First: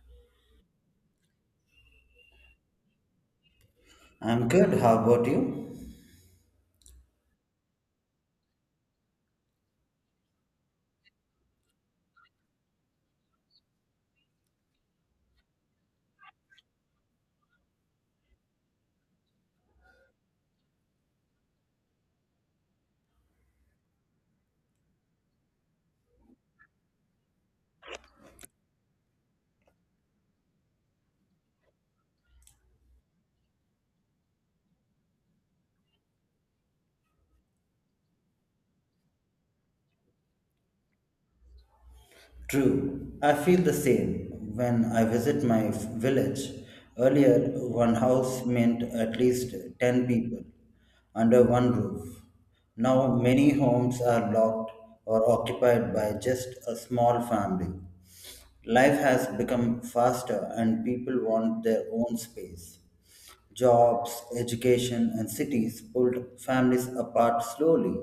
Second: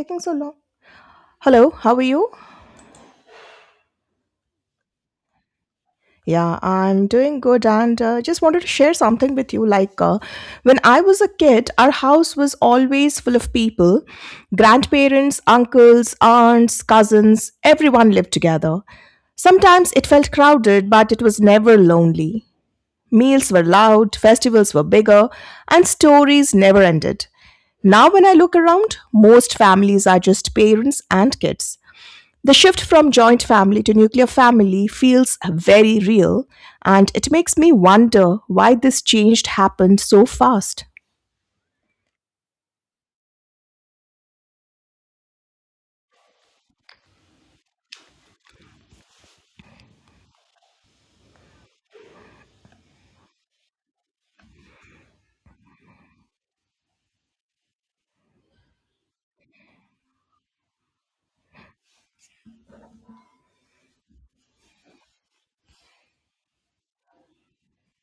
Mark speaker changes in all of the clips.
Speaker 1: Taking so long? Hello, how are you?
Speaker 2: I'm good. How about you?
Speaker 1: Yeah, I'm doing good and just wanted to share something with you. When I was a kid, our house was always full of people grandparents, uncles, aunts, cousins, everyone lived together. Sometimes it felt crowded, but it was never lonely. Meals were loud, festivals were bigger, and stories never ended. Now, when I look around, most families are just parents and kids. The shift from joint family to nuclear family feels very real, and it makes me wonder why this change happened so fast.
Speaker 2: True. I feel the same when I visit my village. Earlier, one house meant at least 10 people under one roof. Now, many homes are locked or occupied by just a small family. Life has become faster and people want their own space. Jobs, education, and cities pulled families apart slowly.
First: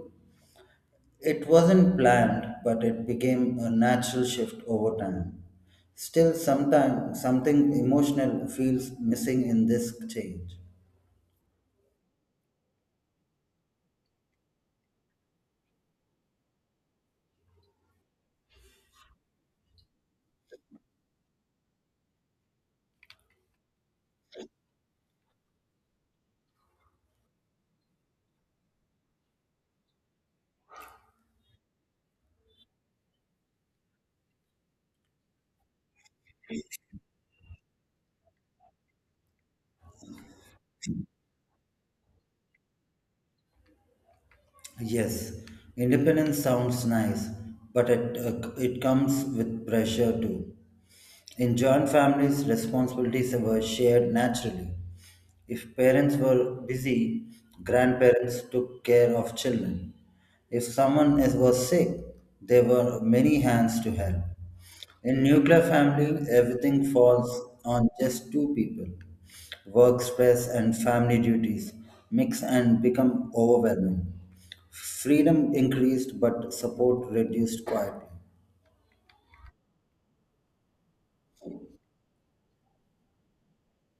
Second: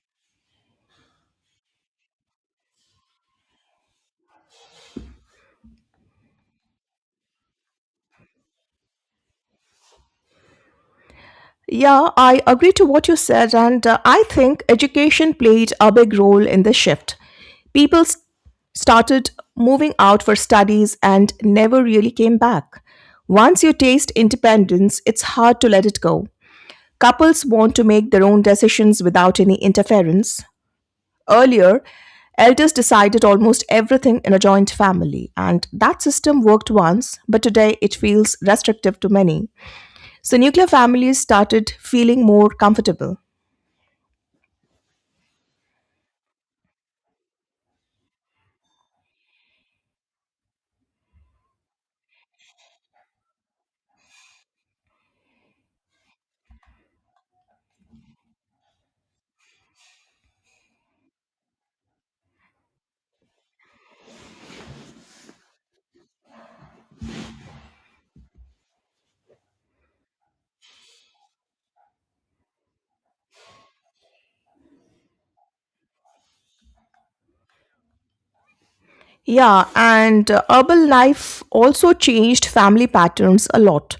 Speaker 2: It wasn't planned, but it became a natural shift over time. Still, sometimes something emotional feels missing in this change.
Speaker 1: Yeah, I agree to what you said, and I think education played a big role in the shift. People s- started moving out for studies and never really came back. Once you taste independence, it's hard to let it go. Couples want to make their own decisions without any interference. Earlier, elders decided almost everything in a joint family, and that system worked once, but today it feels restrictive to many. So, nuclear families started feeling more comfortable.
Speaker 2: Yes, independence sounds nice, but it comes with pressure too. In joint families, responsibilities were shared naturally. If parents were busy, grandparents took care of children. If was sick, there were many hands to help. In nuclear family, everything falls on just two people. Work stress and family duties mix and become overwhelming. Freedom increased, but support reduced quietly.
Speaker 1: Yeah, and urban life also changed family patterns a lot.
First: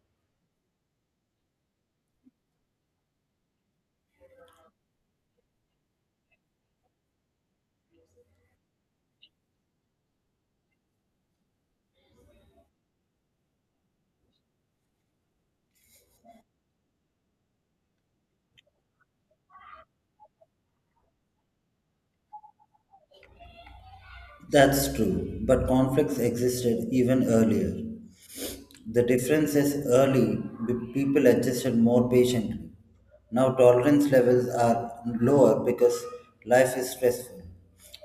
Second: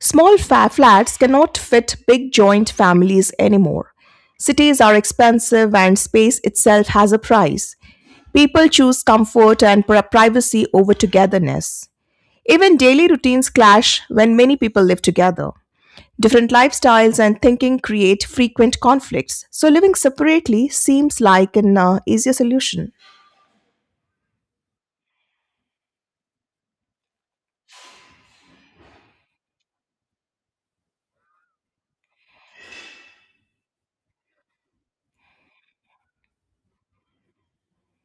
Speaker 1: Flats cannot fit big joint families anymore. Cities are expensive, and space itself has a price. People choose comfort and pri- privacy over togetherness. Even daily routines clash when many people live together. Different lifestyles and thinking create frequent conflicts, so living separately seems like an easier solution.
Speaker 2: That's true, but conflicts existed even earlier. The difference is early, people adjusted more patiently. Now tolerance levels are lower because life is stressful.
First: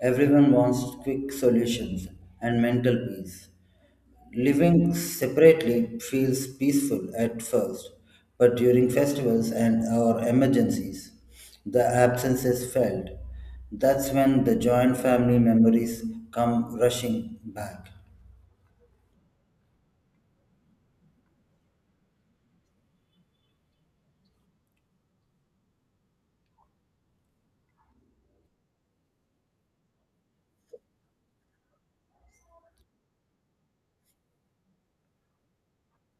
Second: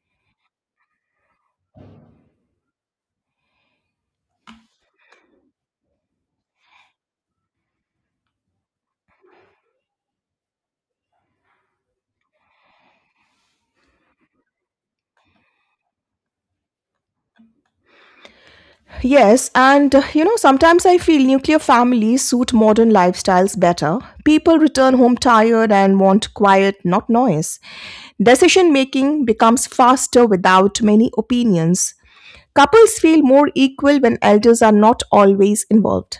Speaker 2: Everyone wants quick solutions and mental peace. Living separately feels peaceful at first, but during festivals and or emergencies, the absence is felt. That's when the joint family memories come rushing back.
Speaker 1: Yes, and sometimes I feel nuclear families suit modern lifestyles better. People return home tired and want quiet, not noise. Decision making becomes faster without many opinions. Couples feel more equal when elders are not always involved.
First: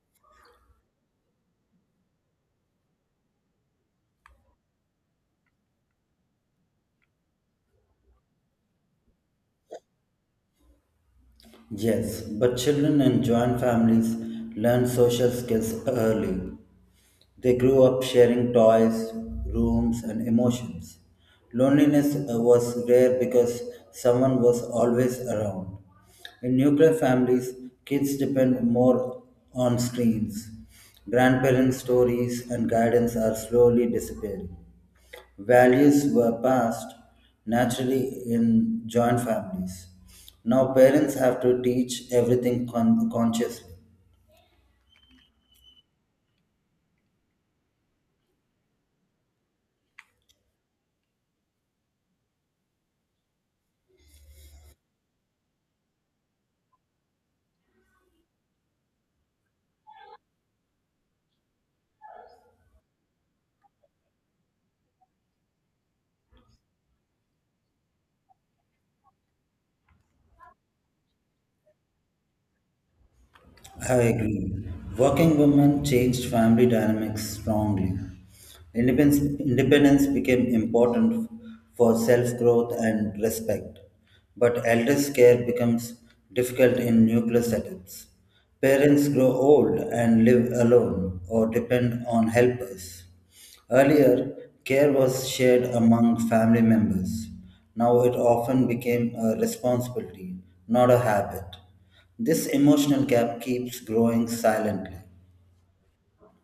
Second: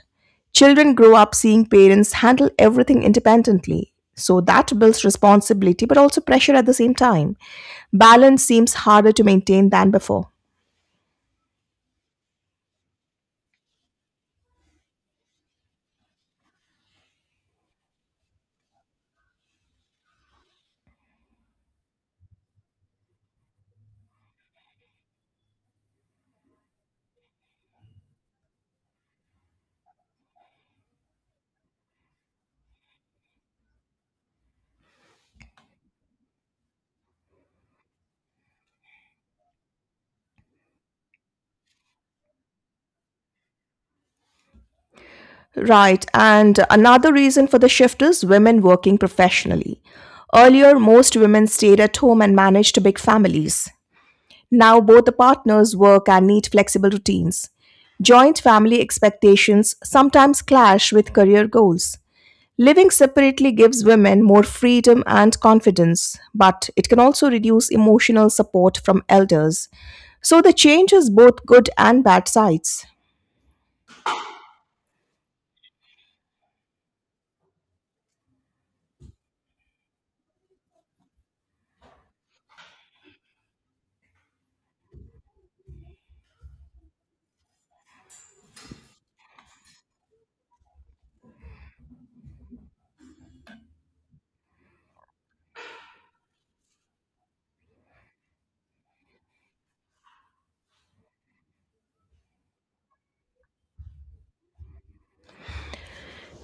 Speaker 1: Children grow up seeing parents handle everything independently. So that builds responsibility but also pressure at the same time. Balance seems harder to maintain than before.
Speaker 2: Yes, but children in joint families learn social skills early. They grew up sharing toys, rooms, and emotions. Loneliness was rare because someone was always around. In nuclear families, kids depend more on screens. Grandparents' stories and guidance are slowly disappearing. Values were passed naturally in joint families. Now parents have to teach everything consciously.
Speaker 1: Right, and another reason for the shift is women working professionally. Earlier, most women stayed at home and managed big families. Now both the partners work and need flexible routines. Joint family expectations sometimes clash with career goals. Living separately gives women more freedom and confidence, but it can also reduce emotional support from elders. So the change has both good and bad sides.
Speaker 2: I agree. Working women changed family dynamics strongly. Independence became important for self growth and respect, but elders' care becomes difficult in nuclear setups. Parents grow old and live alone or depend on helpers. Earlier, care was shared among family members. Now it often became a responsibility, not a habit. This emotional gap keeps growing silently.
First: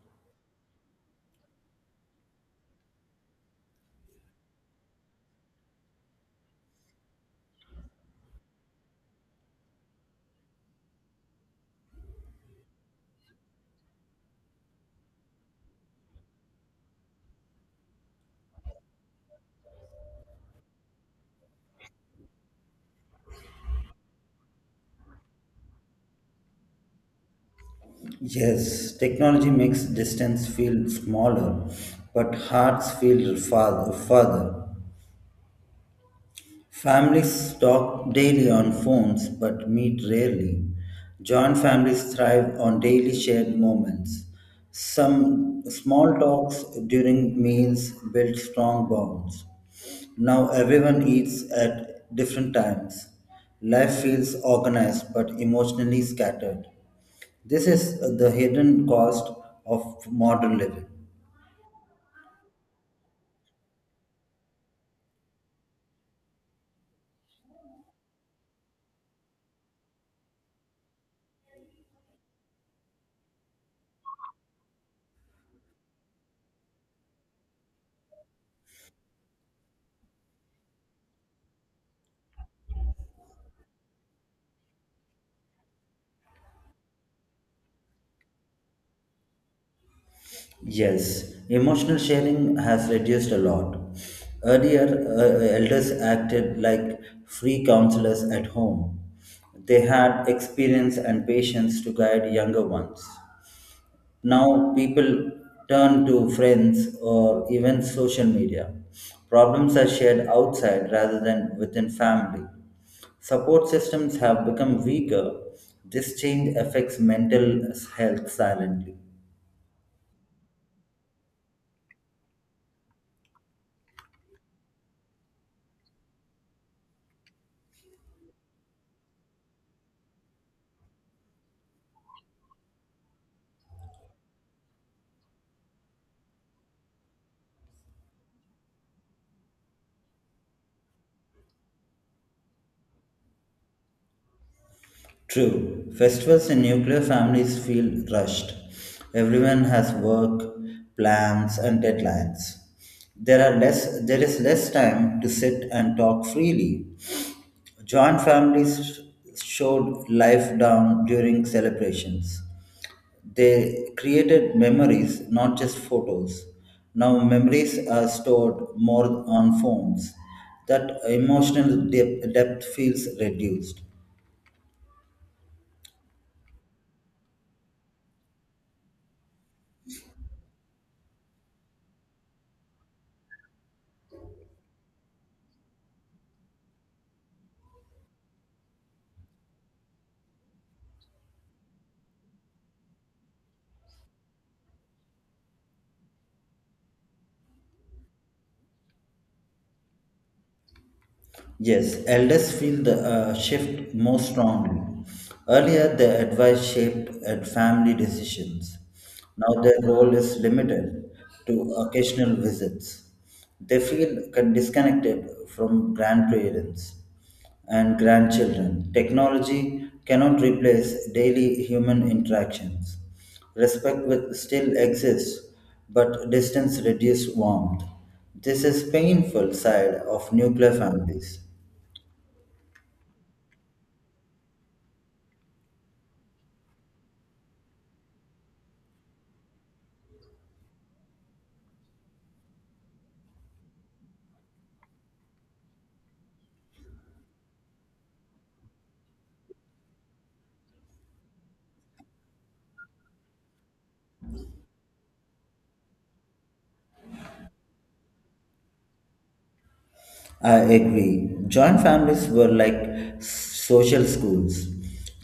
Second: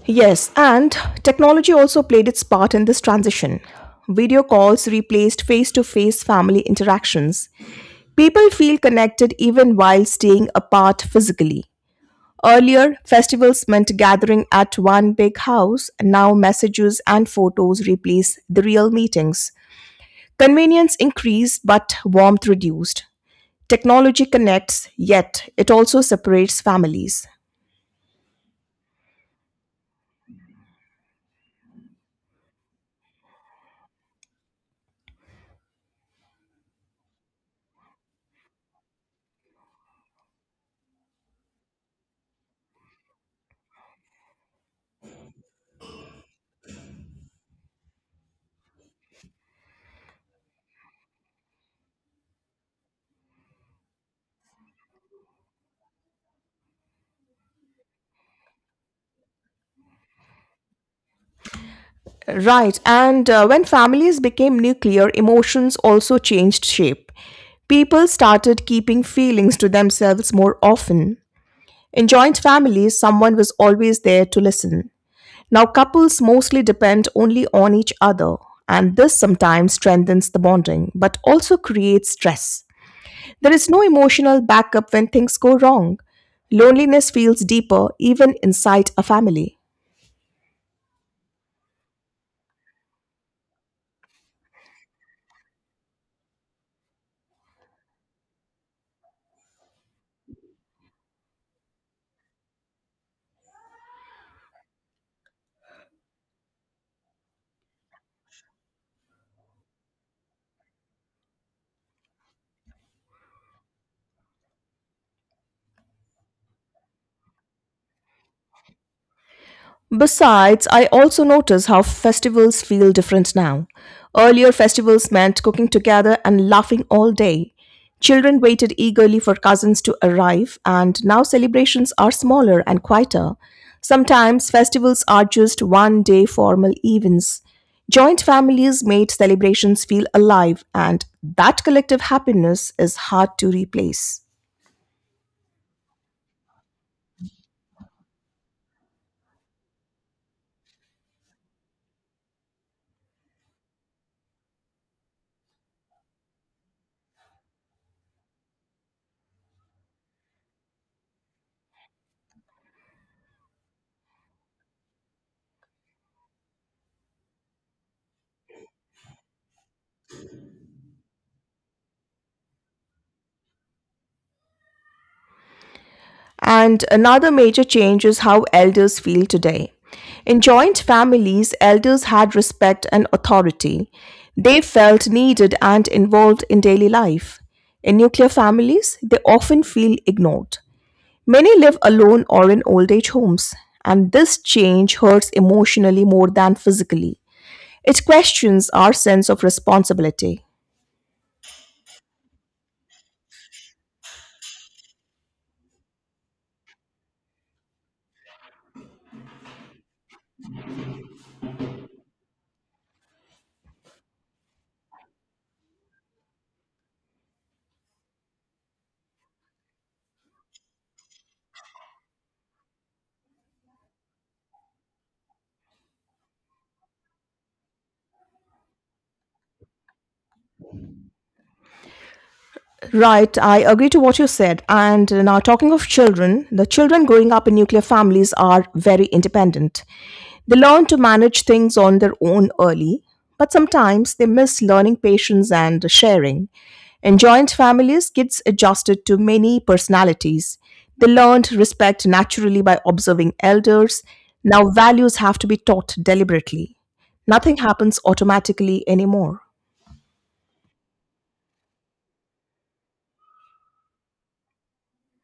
Speaker 1: Yes, and technology also played its part in this transition. Video calls replaced face to face family interactions. People feel connected even while staying apart physically. Earlier, festivals meant gathering at one big house. Now, messages and photos replace the real meetings. Convenience increased, but warmth reduced. Technology connects, yet it also separates families.
Speaker 2: Yes, technology makes distance feel smaller, but hearts feel farther. Families talk daily on phones but meet rarely. Joint families thrive on daily shared moments. Some small talks during meals build strong bonds. Now everyone eats at different times. Life feels organized but emotionally scattered. This is the hidden cost of modern living.
Speaker 1: Right. And When families became nuclear, emotions also changed shape. People started keeping feelings to themselves more often. In joint families, someone was always there to listen. Now, couples mostly depend only on each other, and this sometimes strengthens the bonding, but also creates stress. There is no emotional backup when things go wrong. Loneliness feels deeper even inside a family.
Speaker 2: Yes, emotional sharing has reduced a lot. Earlier, elders acted like free counselors at home. They had experience and patience to guide younger ones. Now, people turn to friends or even social media. Problems are shared outside rather than within family. Support systems have become weaker. This change affects mental health silently.
Speaker 1: Besides, I also notice how festivals feel different now. Earlier, festivals meant cooking together and laughing all day. Children waited eagerly for cousins to arrive, and now celebrations are smaller and quieter. Sometimes festivals are just one day formal events. Joint families made celebrations feel alive, and that collective happiness is hard to replace.
Speaker 2: True, festivals in nuclear families feel rushed. Everyone has work, plans, and deadlines. There is less time to sit and talk freely. Joint families showed life down during celebrations. They created memories, not just photos. Now memories are stored more on phones. That emotional depth feels reduced.
Speaker 1: And another major change is how elders feel today. In joint families, elders had respect and authority. They felt needed and involved in daily life. In nuclear families, they often feel ignored. Many live alone or in old age homes, and this change hurts emotionally more than physically. It questions our sense of responsibility.
Speaker 2: Yes, elders feel the shift more strongly. Earlier, their advice shaped at family decisions. Now their role is limited to occasional visits. They feel disconnected from grandparents and grandchildren. Technology cannot replace daily human interactions. Respect will still exists, but distance reduces warmth. This is painful side of nuclear families.
Speaker 1: Right, I agree to what you said. And now, talking of children, the children growing up in nuclear families are very independent. They learn to manage things on their own early, but sometimes they miss learning patience and sharing. In joint families, kids adjusted to many personalities. They learned respect naturally by observing elders. Now, values have to be taught deliberately. Nothing happens automatically anymore.
Speaker 2: I agree. Joint families were like social schools.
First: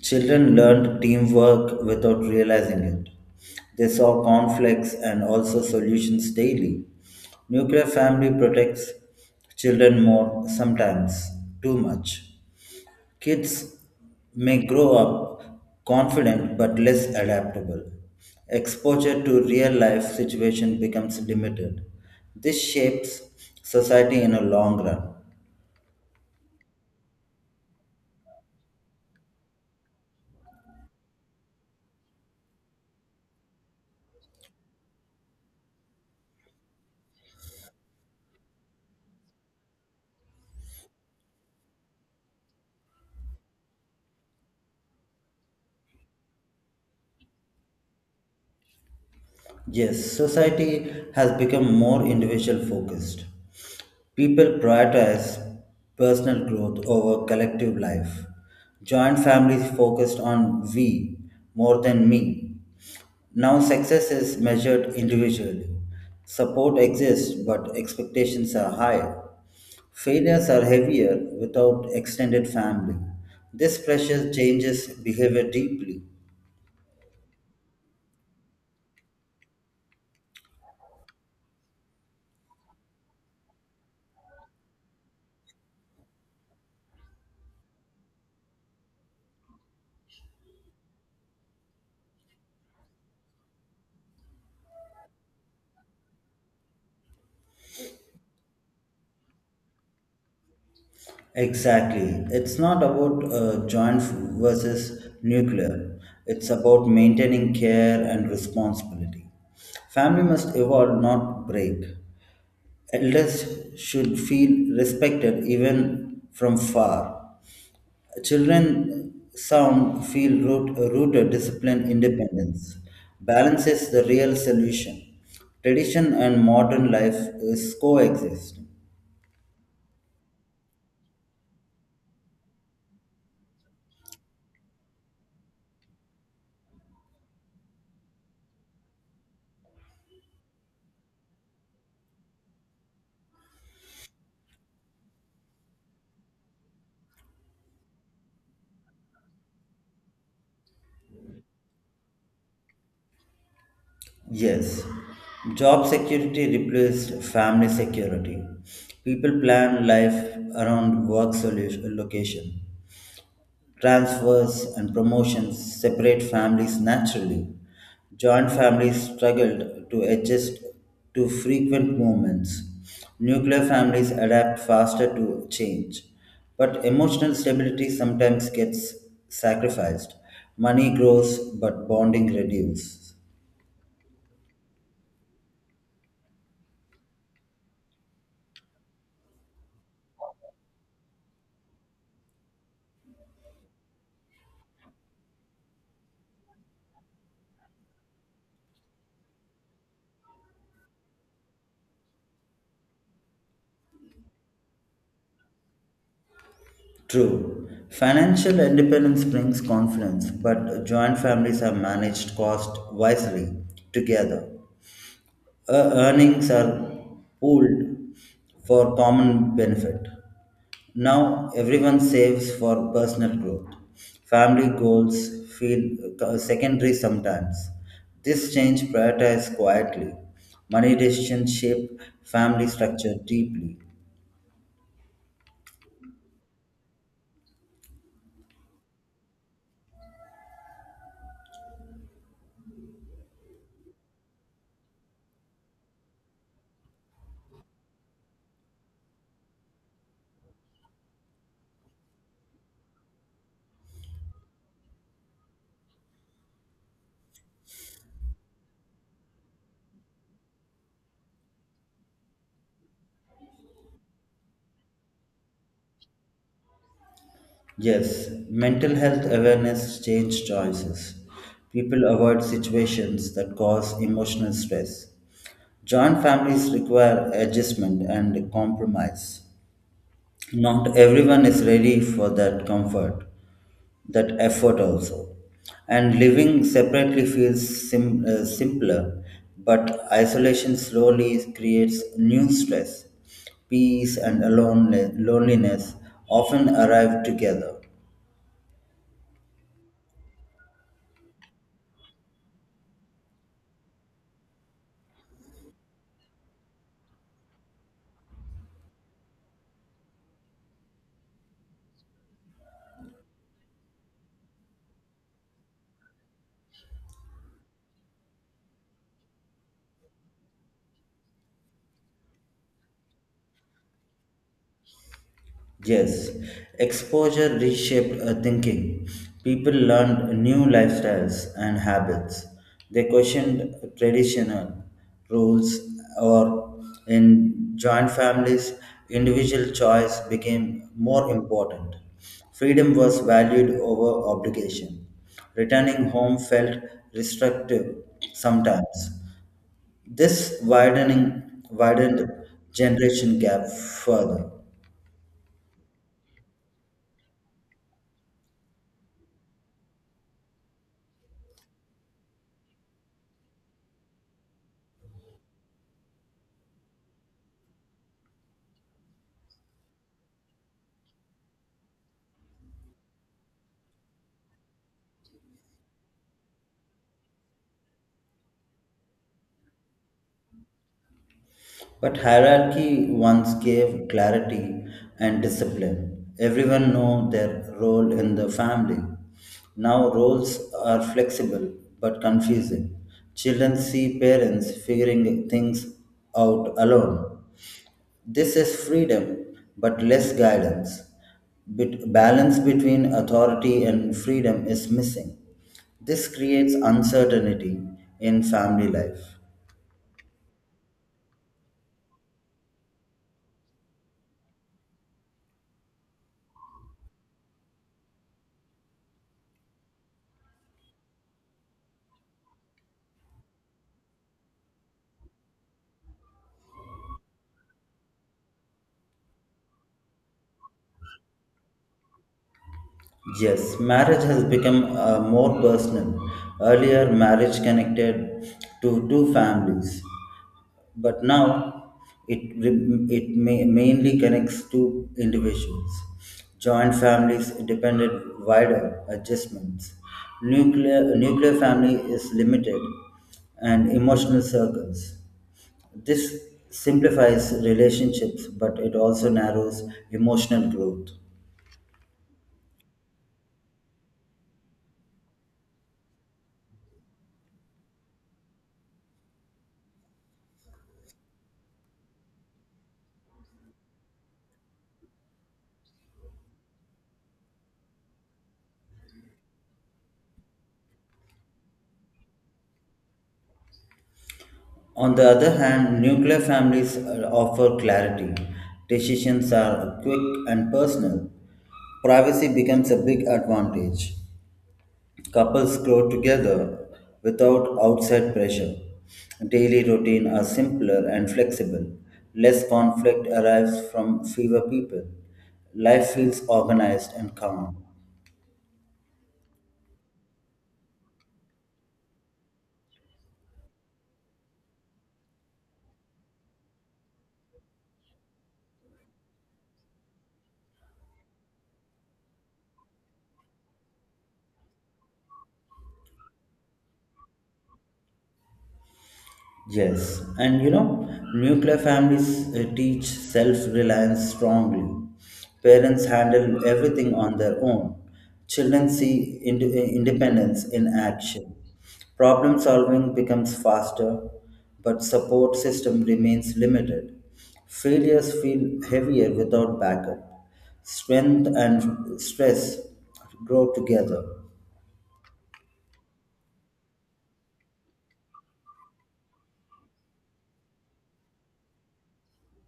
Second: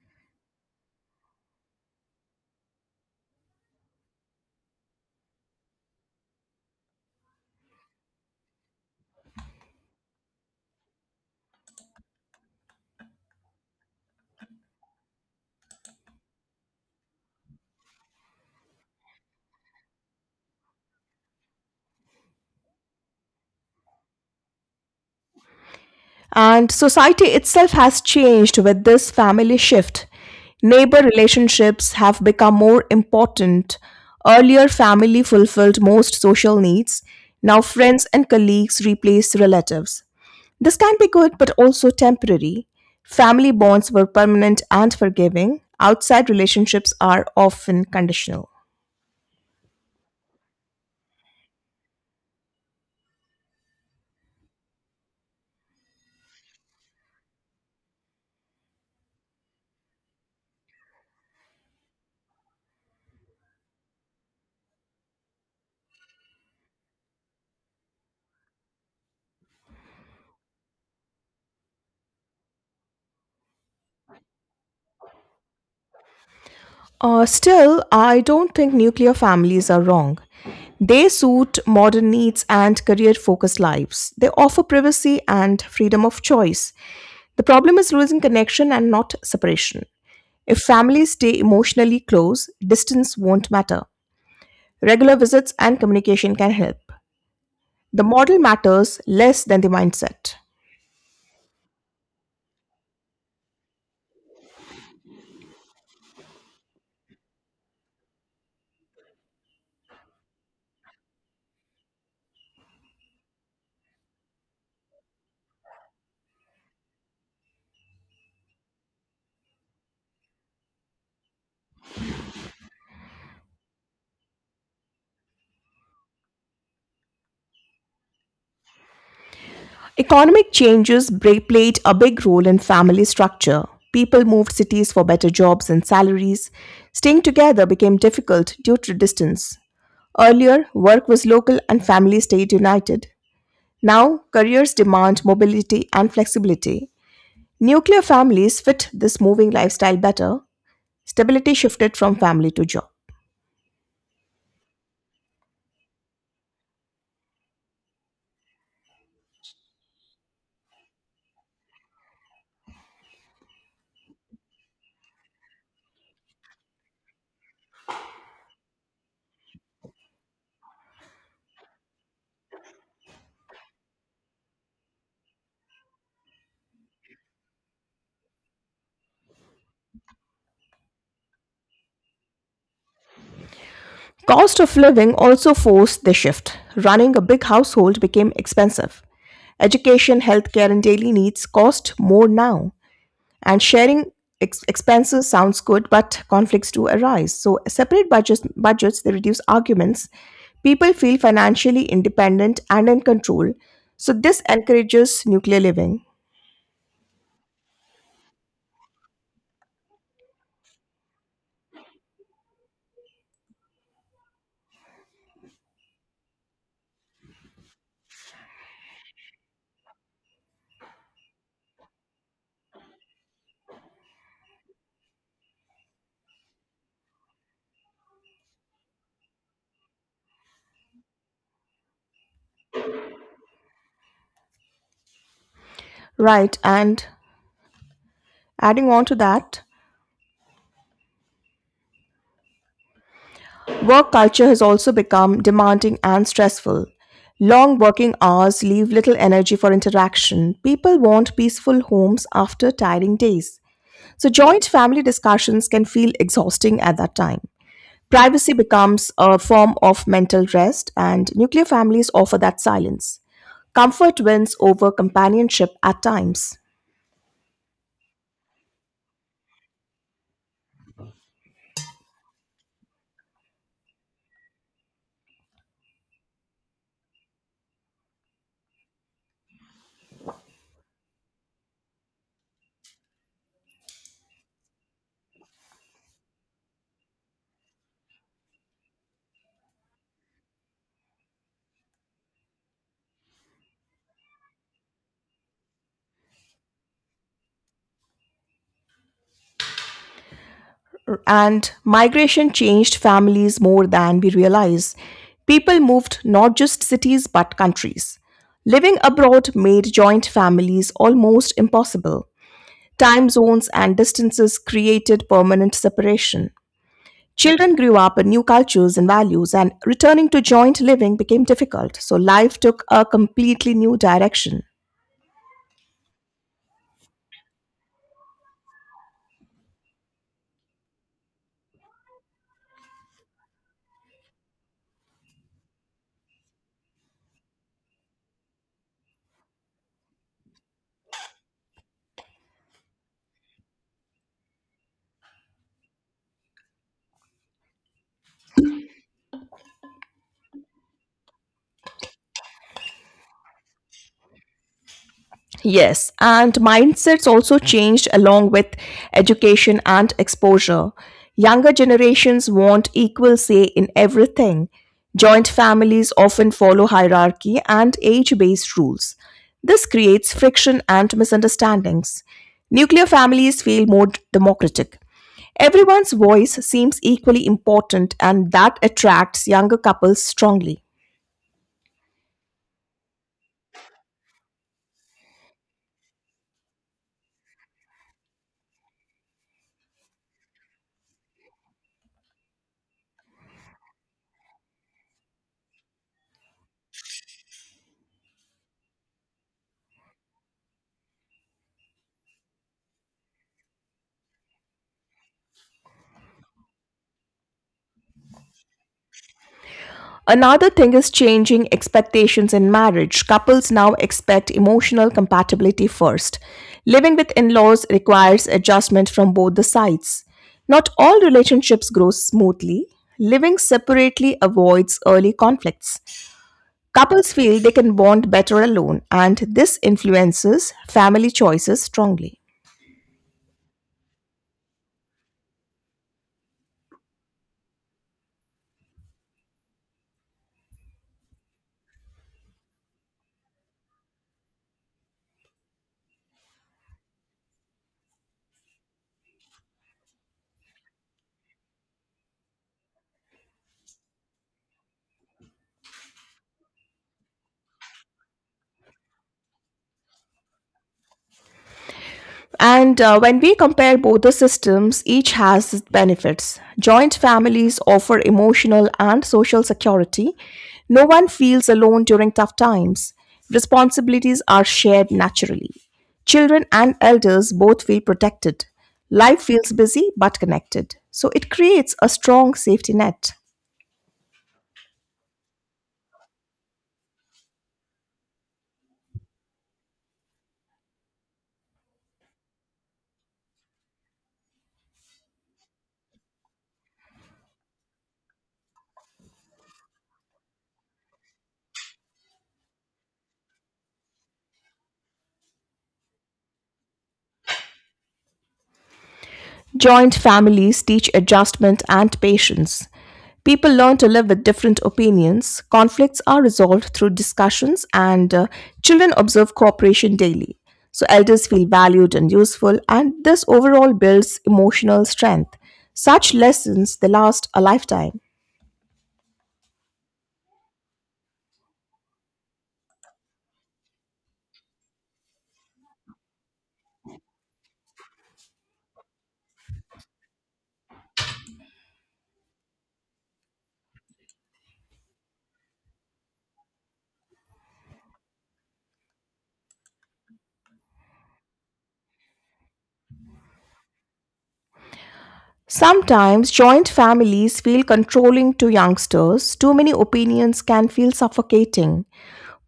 Speaker 2: Children learned teamwork without realizing it. They saw conflicts and also solutions daily. Nuclear family protects children more, sometimes too much. Kids may grow up confident but less adaptable. Exposure to real life situation becomes limited. This shapes society in a long run.
Speaker 1: And society itself has changed with this family shift. Neighbor relationships have become more important. Earlier, family fulfilled most social needs. Now, friends and colleagues replace relatives. This can be good but also temporary. Family bonds were permanent and forgiving. Outside relationships are often conditional.
Speaker 2: Yes, society has become more individual focused. People prioritize personal growth over collective life. Joint families focused on we more than me. Now success is measured individually. Support exists, but expectations are high. Failures are heavier without extended family. This pressure changes behavior deeply.
Speaker 1: Still, I don't think nuclear families are wrong. They suit modern needs and career focused lives. They offer privacy and freedom of choice. The problem is losing connection and not separation. If families stay emotionally close, distance won't matter. Regular visits and communication can help. The model matters less than the mindset.
Speaker 2: Exactly. It's not about joint versus nuclear. It's about maintaining care and responsibility. Family must evolve, not break. Elders should feel respected even from far. Children sound feel rooted discipline independence. Balance is the real solution. Tradition and modern life is coexist.
Speaker 1: Economic changes played a big role in family structure. People moved cities for better jobs and salaries. Staying together became difficult due to distance. Earlier, work was local and family stayed united. Now, careers demand mobility and flexibility. Nuclear families fit this moving lifestyle better. Stability shifted from family to job.
Speaker 2: Yes, job security replaced family security. People plan life around work solution, location. Transfers and promotions separate families naturally. Joint families struggled to adjust to frequent movements. Nuclear families adapt faster to change. But emotional stability sometimes gets sacrificed. Money grows, but bonding reduces.
Speaker 1: Cost of living also forced the shift. Running a big household became expensive. Education, healthcare, and daily needs cost more now. And sharing expenses sounds good, but conflicts do arise. So, separate budgets, budgets they reduce arguments. People feel financially independent and in control. So, this encourages nuclear living.
Speaker 2: True. Financial independence brings confidence, but joint families have managed cost wisely together. Earnings are pooled for common benefit. Now everyone saves for personal growth. Family goals feel secondary sometimes. This change prioritizes quietly. Money decisions shape family structure deeply.
Speaker 1: Right, and adding on to that, work culture has also become demanding and stressful. Long working hours leave little energy for interaction. People want peaceful homes after tiring days. So, joint family discussions can feel exhausting at that time. Privacy becomes a form of mental rest, and nuclear families offer that silence. Comfort wins over companionship at times.
Speaker 2: Yes, mental health awareness changes choices. People avoid situations that cause emotional stress. Joint families require adjustment and compromise. Not everyone is ready for that comfort, that effort also. And living separately feels simpler, but isolation slowly creates new stress. Peace and loneliness often arrive together.
Speaker 1: And migration changed families more than we realize. People moved not just cities but countries. Living abroad made joint families almost impossible. Time zones and distances created permanent separation. Children grew up in new cultures and values, and returning to joint living became difficult, so life took a completely new direction.
Speaker 2: Yes, exposure reshaped thinking. People learned new lifestyles and habits. They questioned traditional rules, or in joint families, individual choice became more important. Freedom was valued over obligation. Returning home felt restrictive sometimes. This widening widened generation gap further.
Speaker 1: Yes, and mindsets also changed along with education and exposure. Younger generations want equal say in everything. Joint families often follow hierarchy and age based rules. This creates friction and misunderstandings. Nuclear families feel more d- democratic. Everyone's voice seems equally important, and that attracts younger couples strongly.
Speaker 2: But hierarchy once gave clarity and discipline. Everyone know their role in the family. Now roles are flexible but confusing. Children see parents figuring things out alone. This is freedom but less guidance. Balance between authority and freedom is missing. This creates uncertainty in family life.
Speaker 1: Another thing is changing expectations in marriage. Couples now expect emotional compatibility first. Living with in laws requires adjustment from both the sides. Not all relationships grow smoothly. Living separately avoids early conflicts. Couples feel they can bond better alone, and this influences family choices strongly.
Speaker 2: Yes, marriage has become more personal. Earlier, marriage connected to two families, but now it mainly connects two individuals. Joint families depended wider adjustments. Nuclear family is limited, and emotional circles. This simplifies relationships, but it also narrows emotional growth.
Speaker 1: And When we compare both the systems, each has its benefits. Joint families offer emotional and social security. No one feels alone during tough times. Responsibilities are shared naturally. Children and elders both feel protected. Life feels busy but connected. So it creates a strong safety net.
Speaker 2: On the other hand, nuclear families offer clarity. Decisions are quick and personal. Privacy becomes a big advantage. Couples grow together without outside pressure. Daily routine are simpler and flexible. Less conflict arrives from fewer people. Life feels organized and calm.
Speaker 1: Joint families teach adjustment and patience. People learn to live with different opinions. Conflicts are resolved through discussions, and children observe cooperation daily. So, elders feel valued and useful, and this overall builds emotional strength. Such lessons they last a lifetime.
Speaker 2: Yes, and you know, nuclear families teach self reliance strongly. Parents handle everything on their own. Children see independence in action. Problem solving becomes faster, but support system remains limited. Failures feel heavier without backup. Strength and stress grow together.
Speaker 1: Sometimes joint families feel controlling to youngsters. Too many opinions can feel suffocating.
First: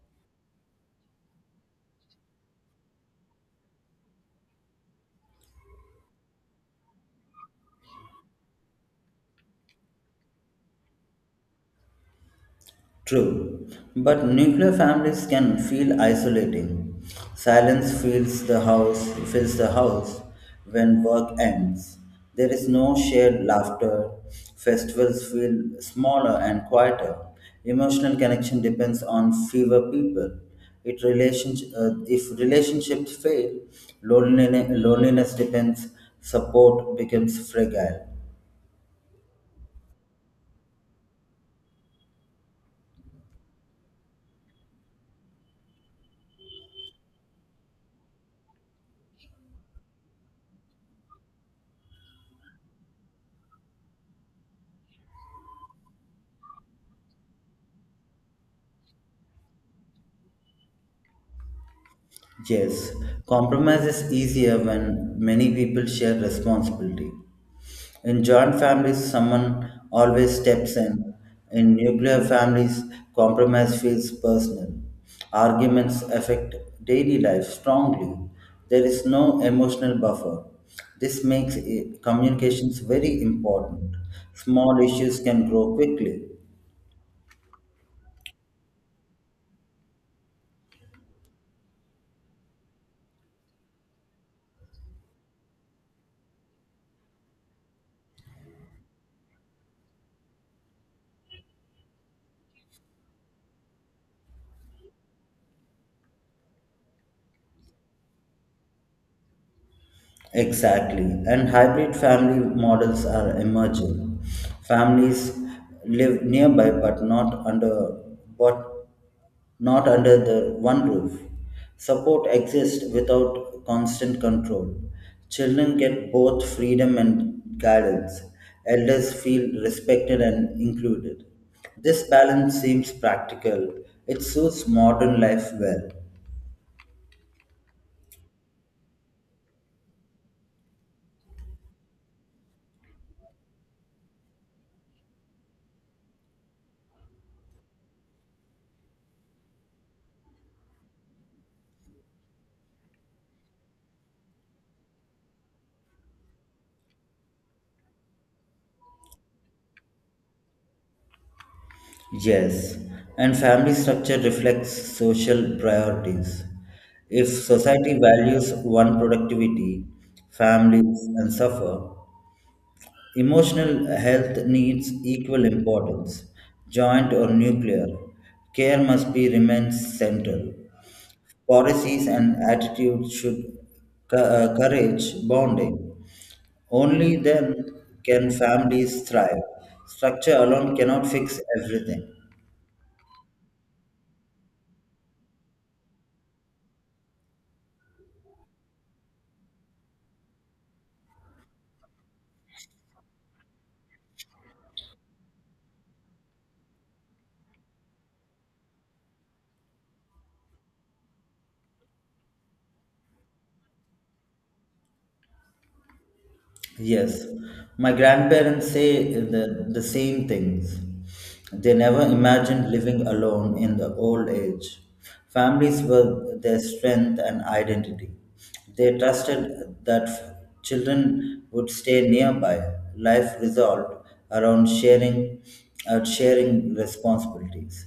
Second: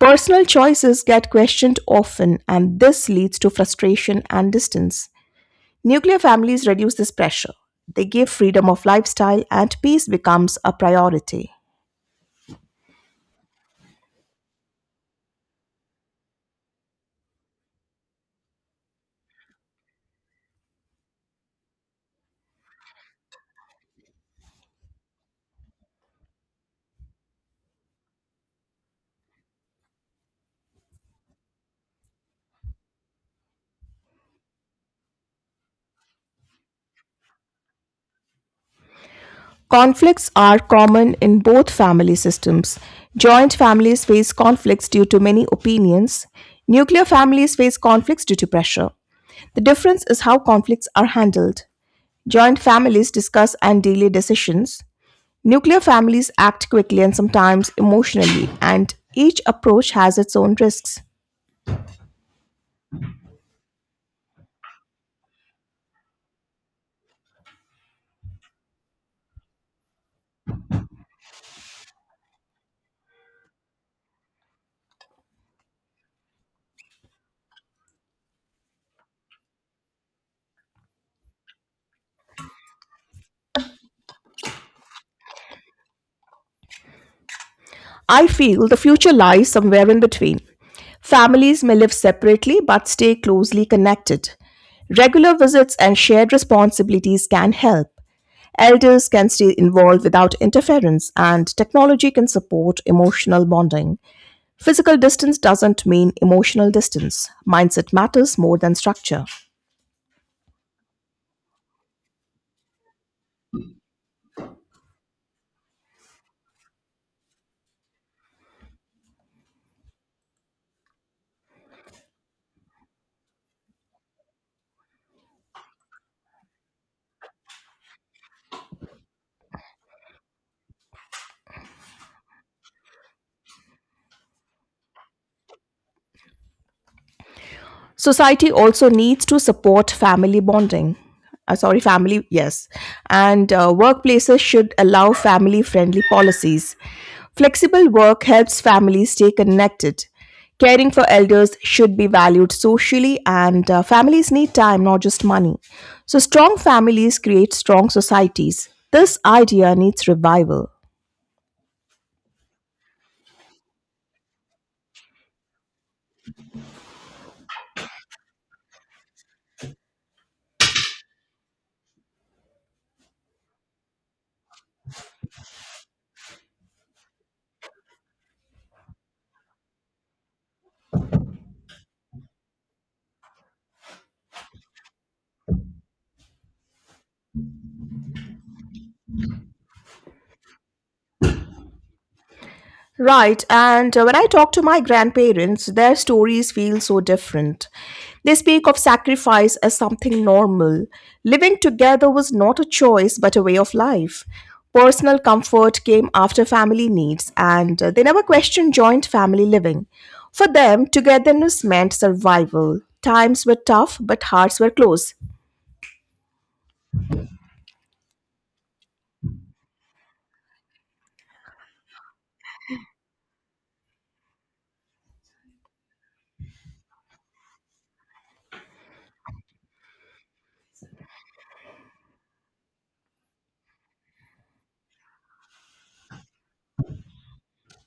Speaker 1: Personal choices get questioned often, and this leads to frustration and distance. Nuclear families reduce this pressure. They give freedom of lifestyle, and peace becomes a priority.
Speaker 2: True, but nuclear families can feel isolating. Silence fills the house when work ends. There is no shared laughter. Festivals feel smaller and quieter. Emotional connection depends on fewer people. If relationships fail, loneliness depends. Support becomes fragile.
Speaker 1: Conflicts are common in both family systems. Joint families face conflicts due to many opinions. Nuclear families face conflicts due to pressure. The difference is how conflicts are handled. Joint families discuss and delay decisions. Nuclear families act quickly and sometimes emotionally, and each approach has its own risks.
Speaker 2: Yes, compromise is easier when many people share responsibility. In joint families, someone always steps in. In nuclear families, compromise feels personal. Arguments affect daily life strongly. There is no emotional buffer. This makes communications very important. Small issues can grow quickly.
Speaker 1: I feel the future lies somewhere in between. Families may live separately but stay closely connected. Regular visits and shared responsibilities can help. Elders can stay involved without interference, and technology can support emotional bonding. Physical distance doesn't mean emotional distance. Mindset matters more than structure.
Speaker 2: Exactly. And hybrid family models are emerging. Families live nearby but not under the one roof. Support exists without constant control. Children get both freedom and guidance. Elders feel respected and included. This balance seems practical. It suits modern life well.
Speaker 1: Society also needs to support family bonding. Sorry, family, yes. And Workplaces should allow family friendly policies. Flexible work helps families stay connected. Caring for elders should be valued socially, and families need time, not just money. So, strong families create strong societies. This idea needs revival.
Speaker 2: Yes, and family structure reflects social priorities. If society values one productivity, families and suffer, emotional health needs equal importance, joint or nuclear. Care must be remains central. Policies and attitudes should courage bonding. Only then can families thrive. Structure alone cannot fix everything.
Speaker 1: Right, and when I talk to my grandparents, their stories feel so different. They speak of sacrifice as something normal. Living together was not a choice but a way of life. Personal comfort came after family needs, and they never questioned joint family living. For them, togetherness meant survival. Times were tough, but hearts were close.
Speaker 2: Yes, my grandparents say the same things. They never imagined living alone in the old age. Families were their strength and identity. They trusted that children would stay nearby. Life resolved around sharing responsibilities.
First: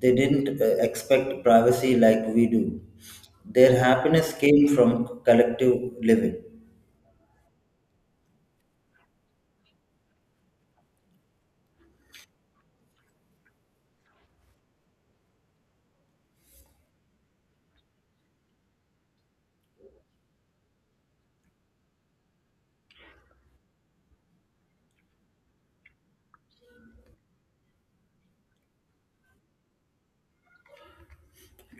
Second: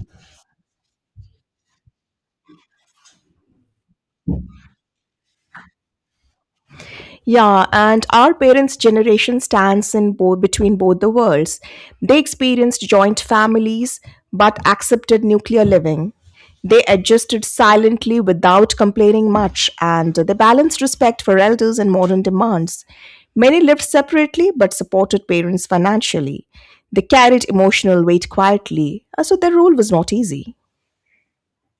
Speaker 2: They didn't expect privacy like we do. Their happiness came from collective living.
Speaker 1: Yeah, and our parents' generation stands in both between both the worlds. They experienced joint families but accepted nuclear living. They adjusted silently without complaining much, and they balanced respect for elders and modern demands. Many lived separately but supported parents financially. They carried emotional weight quietly, so their role was not easy.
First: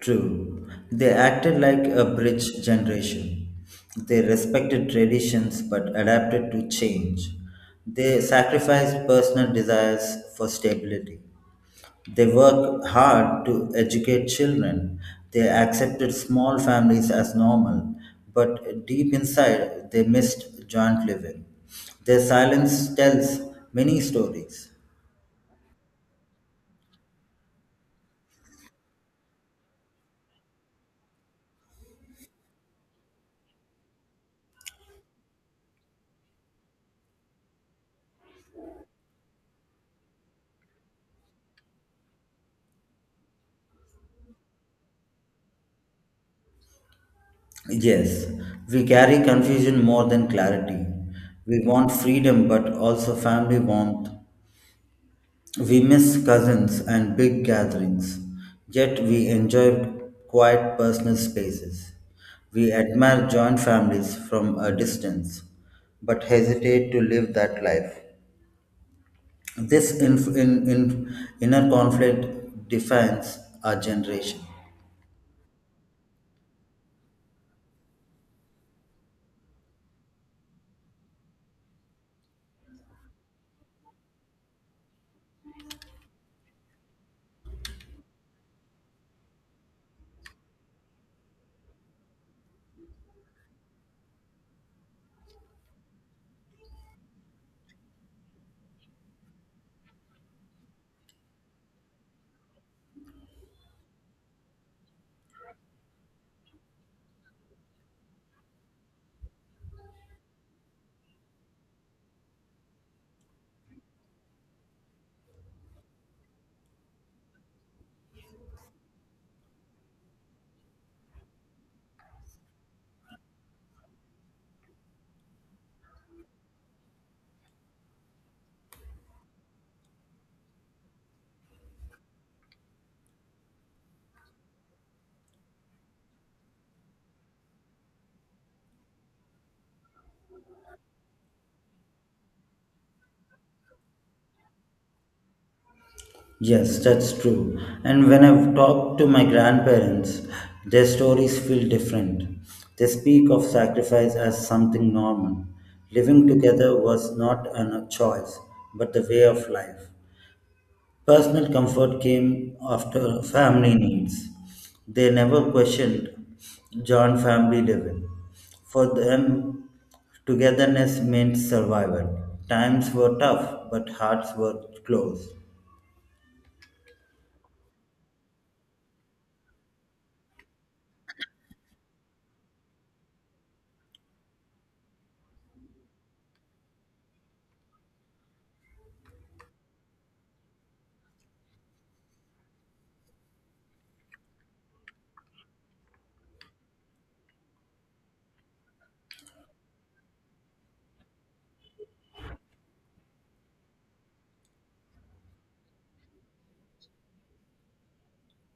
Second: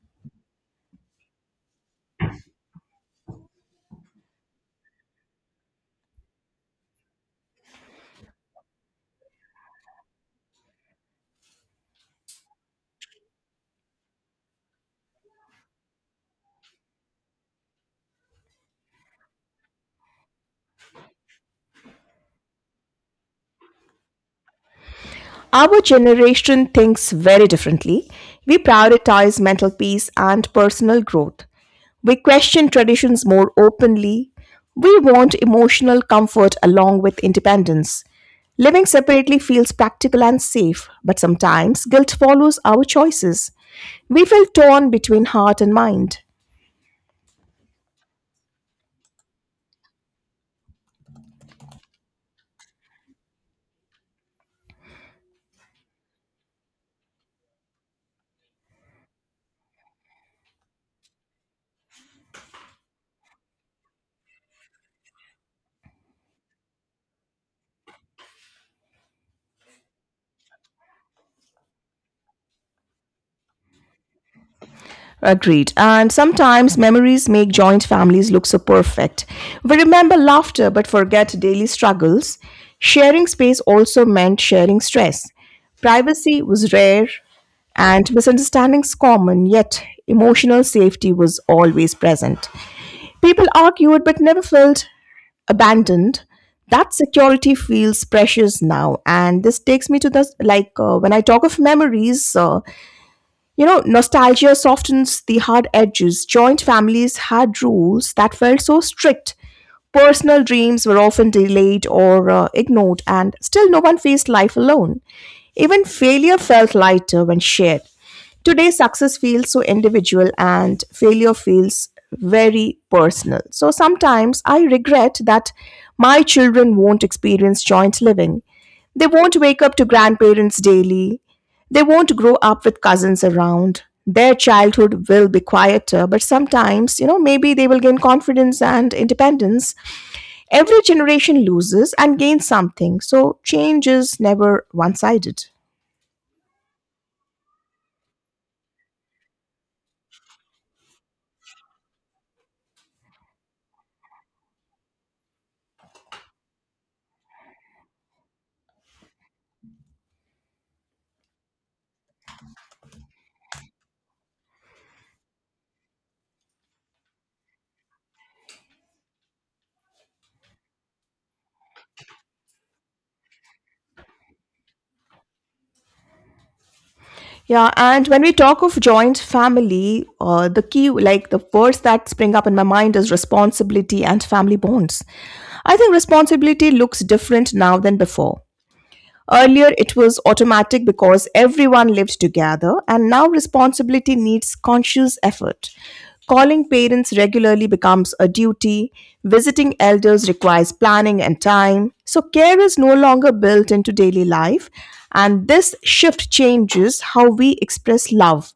Speaker 2: True. They acted like a bridge generation. They respected traditions but adapted to change. They sacrificed personal desires for stability. They worked hard to educate children. They accepted small families as normal, but deep inside they missed joint living. Their silence tells many stories.
Speaker 1: Our generation thinks very differently. We prioritize mental peace and personal growth. We question traditions more openly. We want emotional comfort along with independence. Living separately feels practical and safe, but sometimes guilt follows our choices. We feel torn between heart and mind.
Speaker 2: Yes, we carry confusion more than clarity. We want freedom but also family warmth. We miss cousins and big gatherings, yet we enjoy quiet personal spaces. We admire joint families from a distance but hesitate to live that life. This inner conflict defines our generation.
Speaker 1: Agreed. And sometimes memories make joint families look so perfect. We remember laughter but forget daily struggles. Sharing space also meant sharing stress. Privacy was rare and misunderstandings common, yet emotional safety was always present. People argued but never felt abandoned. That security feels precious now, and this takes me to the like when I talk of memories, nostalgia softens the hard edges. Joint families had rules that felt so strict. Personal dreams were often delayed or ignored, and still no one faced life alone. Even failure felt lighter when shared. Today, success feels so individual and failure feels very personal. So sometimes I regret that my children won't experience joint living. They won't wake up to grandparents daily. They won't grow up with cousins around. Their childhood will be quieter, but sometimes, maybe they will gain confidence and independence. Every generation loses and gains something, so change is never one sided.
Speaker 2: Yes, that's true. And when I've talked to my grandparents, their stories feel different. They speak of sacrifice as something normal. Living together was not a choice, but the way of life. Personal comfort came after family needs. They never questioned John family living. For them, togetherness meant survival. Times were tough, but hearts were close.
Speaker 1: Yeah, and when we talk of joint family, the key, like, the words that spring up in my mind, is responsibility and family bonds. I think responsibility looks different now than before. Earlier, it was automatic because everyone lived together, and now responsibility needs conscious effort. Calling parents regularly becomes a duty, visiting elders requires planning and time. So, care is no longer built into daily life, and this shift changes how we express love.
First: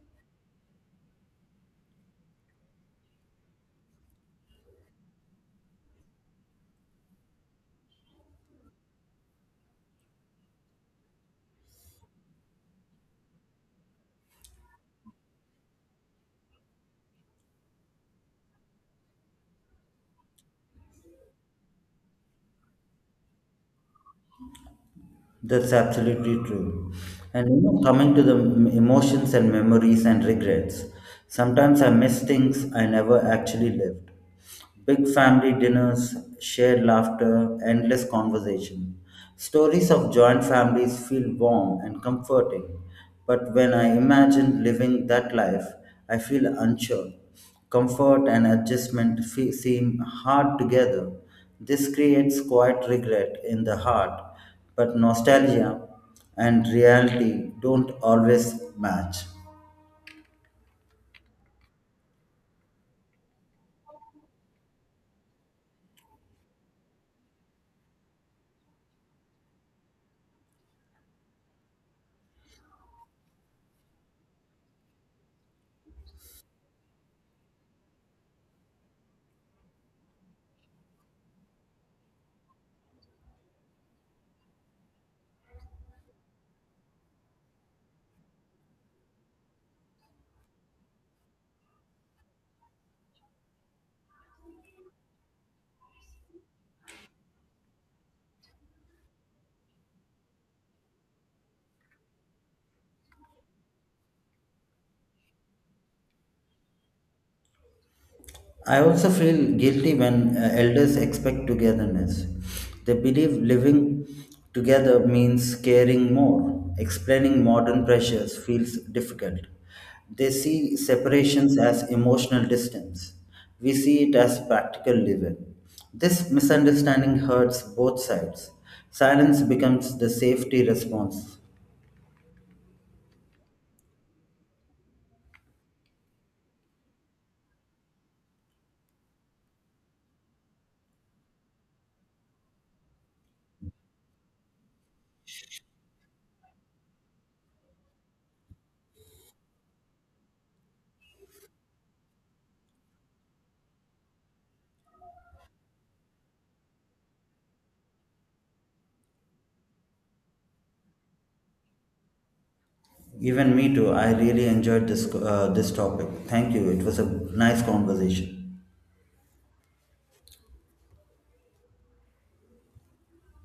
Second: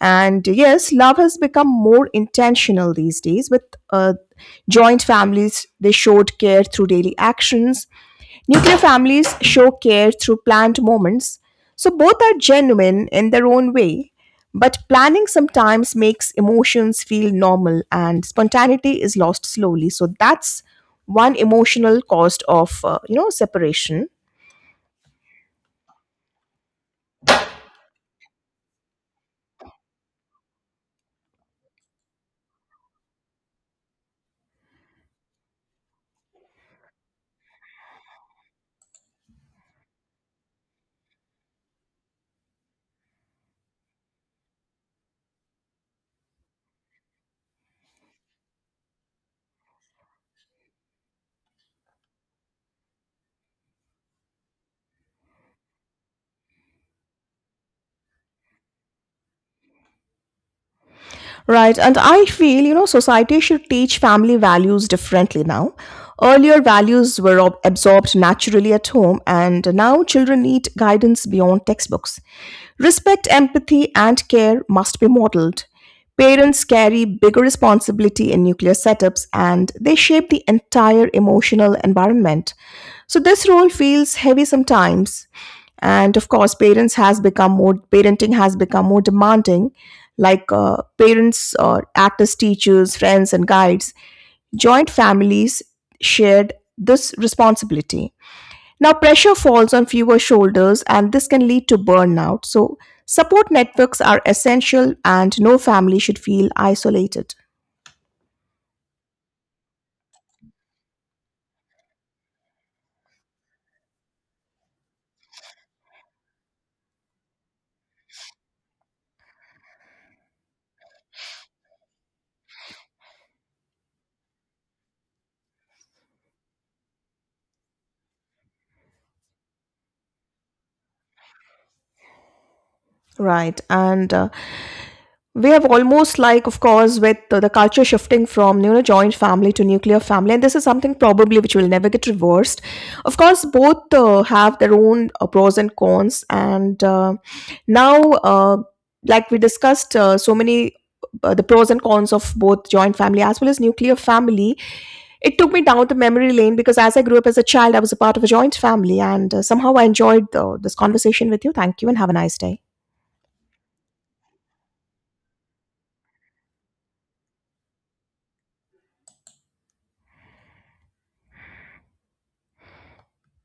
Speaker 1: And yes, love has become more intentional these days with uh, joint families they showed care through daily actions. Nuclear families show care through planned moments, so both are genuine in their own way. But planning sometimes makes emotions feel normal and spontaneity is lost slowly. So that's one emotional cost of separation.
Speaker 2: That's absolutely true. And you know, coming to the emotions and memories and regrets, sometimes I miss things I never actually lived. Big family dinners, shared laughter, endless conversation. Stories of joint families feel warm and comforting, but when I imagine living that life, I feel unsure. Comfort and adjustment seem hard together. This creates quiet regret in the heart but nostalgia and reality don't always match.
Speaker 1: Right, and I feel society should teach family values differently now. Earlier values were ob- absorbed naturally at home, and now children need guidance beyond textbooks. Respect, empathy, and care must be modeled. Parents carry bigger responsibility in nuclear setups and they shape the entire emotional environment. So this role feels heavy sometimes. And of course, parents has become more parenting has become more demanding. Parents or actors, teachers, friends, and guides, joint families shared this responsibility. Now, pressure falls on fewer shoulders, and this can lead to burnout. So, support networks are essential, and no family should feel isolated.
Speaker 2: I also feel guilty when elders expect togetherness. They believe living together means caring more. Explaining modern pressures feels difficult. They see separations as emotional distance. We see it as practical living. This misunderstanding hurts both sides. Silence becomes the safety response.
Speaker 1: Right. And We have almost like of course with the culture shifting from joint family to nuclear family, and this is something probably which will never get reversed. Of course both have their own pros and cons, and now uh, like we discussed so many the pros and cons of both joint family as well as nuclear family. It took me down the memory lane because as I grew up as a child I was a part of a joint family, and somehow I enjoyed this conversation with you. Thank you and have a nice day.
Speaker 2: Even me too. I really enjoyed this topic. Thank you. It was a nice conversation.